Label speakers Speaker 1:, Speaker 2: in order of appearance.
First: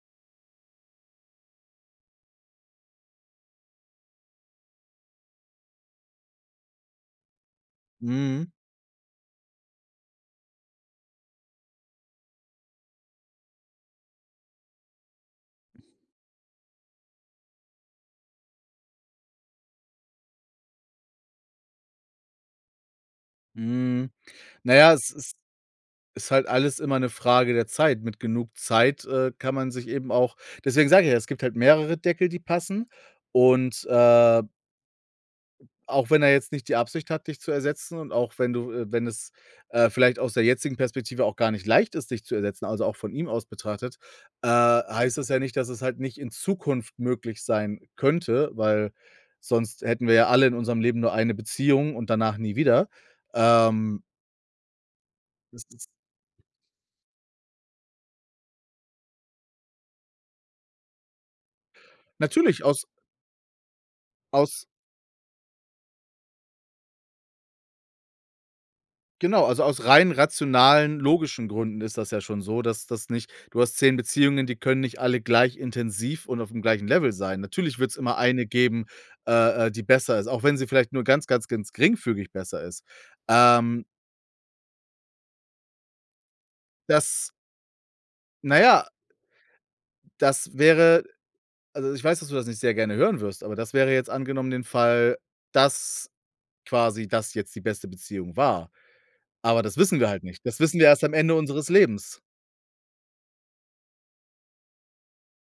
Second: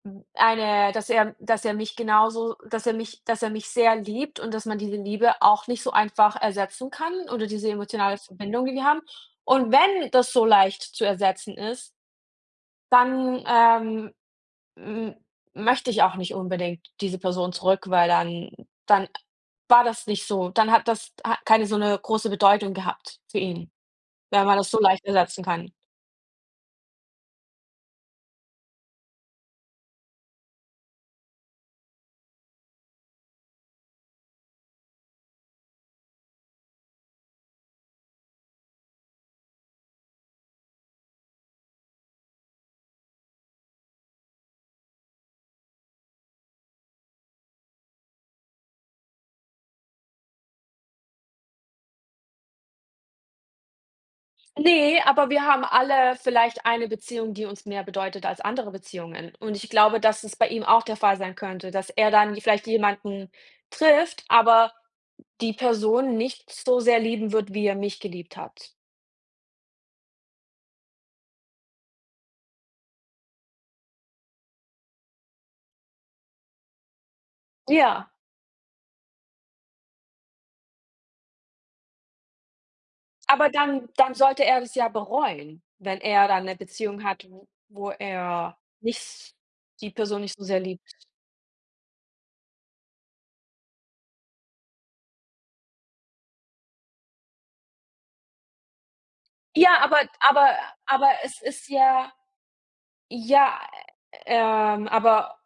Speaker 1: Hm. Eine dass er dass er mich genauso s dass er mich dass er mich sehr liebt und dass man diese Liebe auch nicht so einfach ersetzen kann oder diese emotionale
Speaker 2: Mhm.
Speaker 1: Verbindung, die wir haben. Und wenn das so leicht zu ersetzen ist dann, ähm, m möchte ich auch nicht unbedingt diese Person zurück, weil dann dann a war das nicht so. Dann hat das keine so 'ne große Bedeutung gehabt für ihn,
Speaker 2: Mhm.
Speaker 1: wenn man das
Speaker 2: Na
Speaker 1: so
Speaker 2: ja,
Speaker 1: leicht
Speaker 2: es ist
Speaker 1: ersetzen kann.
Speaker 2: ist halt alles immer 'ne Frage der Zeit. Mit genug Zeit, äh, kann man sich eben auch deswegen sage ich ja, es gibt halt mehrere Deckel, die passen. Und, äh auch wenn er jetzt nicht die Absicht hat, dich zu ersetzen und auch wenn du äh, wenn es, äh, vielleicht aus der jetzigen Perspektive auch gar nicht leicht ist, dich zu ersetzen, also, auch von ihm aus betrachtet, äh, heißt das ja nicht, dass es halt nicht in Zukunft möglich sein könnte, weil sonst hätten wir ja alle in unserem Leben nur eine Beziehung und danach nie wieder. Ähm
Speaker 1: Ne, aber wir
Speaker 2: das
Speaker 1: haben
Speaker 2: ist
Speaker 1: alle vielleicht eine Beziehung, die uns mehr bedeutet als andere Beziehungen. Und ich glaube, dass es bei ihm auch der Fall sein könnte, dass er dann
Speaker 2: Natürlich
Speaker 1: vielleicht
Speaker 2: aus
Speaker 1: jemanden trifft,
Speaker 2: aus
Speaker 1: aber die Person nicht so sehr lieben wird, wie er mich geliebt hat.
Speaker 2: genau, also, aus rein rationalen, logischen Gründen ist das ja schon so, dass das nicht du hast 10 Beziehungen, die können nicht alle gleich intensiv und auf'm gleichen Level sein. Natürlich wird es
Speaker 1: Ja.
Speaker 2: immer eine geben, äh, äh, die besser ist, auch wenn sie vielleicht nur ganz, ganz, ganz geringfügig besser ist.
Speaker 1: Aber
Speaker 2: Ähm
Speaker 1: dann dann sollte er das ja bereuen, wenn er dann 'ne Beziehung hat,
Speaker 2: Dass
Speaker 1: w wo
Speaker 2: na
Speaker 1: er
Speaker 2: ja
Speaker 1: nicht s die Person nicht so
Speaker 2: das
Speaker 1: sehr
Speaker 2: wäre
Speaker 1: liebt.
Speaker 2: also, ich weiß, dass du das nicht sehr gerne hören wirst, aber das wäre jetzt angenommen den Fall, dass quasi das jetzt die beste Beziehung war. Aber das
Speaker 1: Ja, aber
Speaker 2: wissen wir halt nicht.
Speaker 1: aber äh,
Speaker 2: Das wissen wir erst
Speaker 1: aber
Speaker 2: am Ende
Speaker 1: es ist
Speaker 2: unseres
Speaker 1: ja,
Speaker 2: Lebens.
Speaker 1: ja, ähm, aber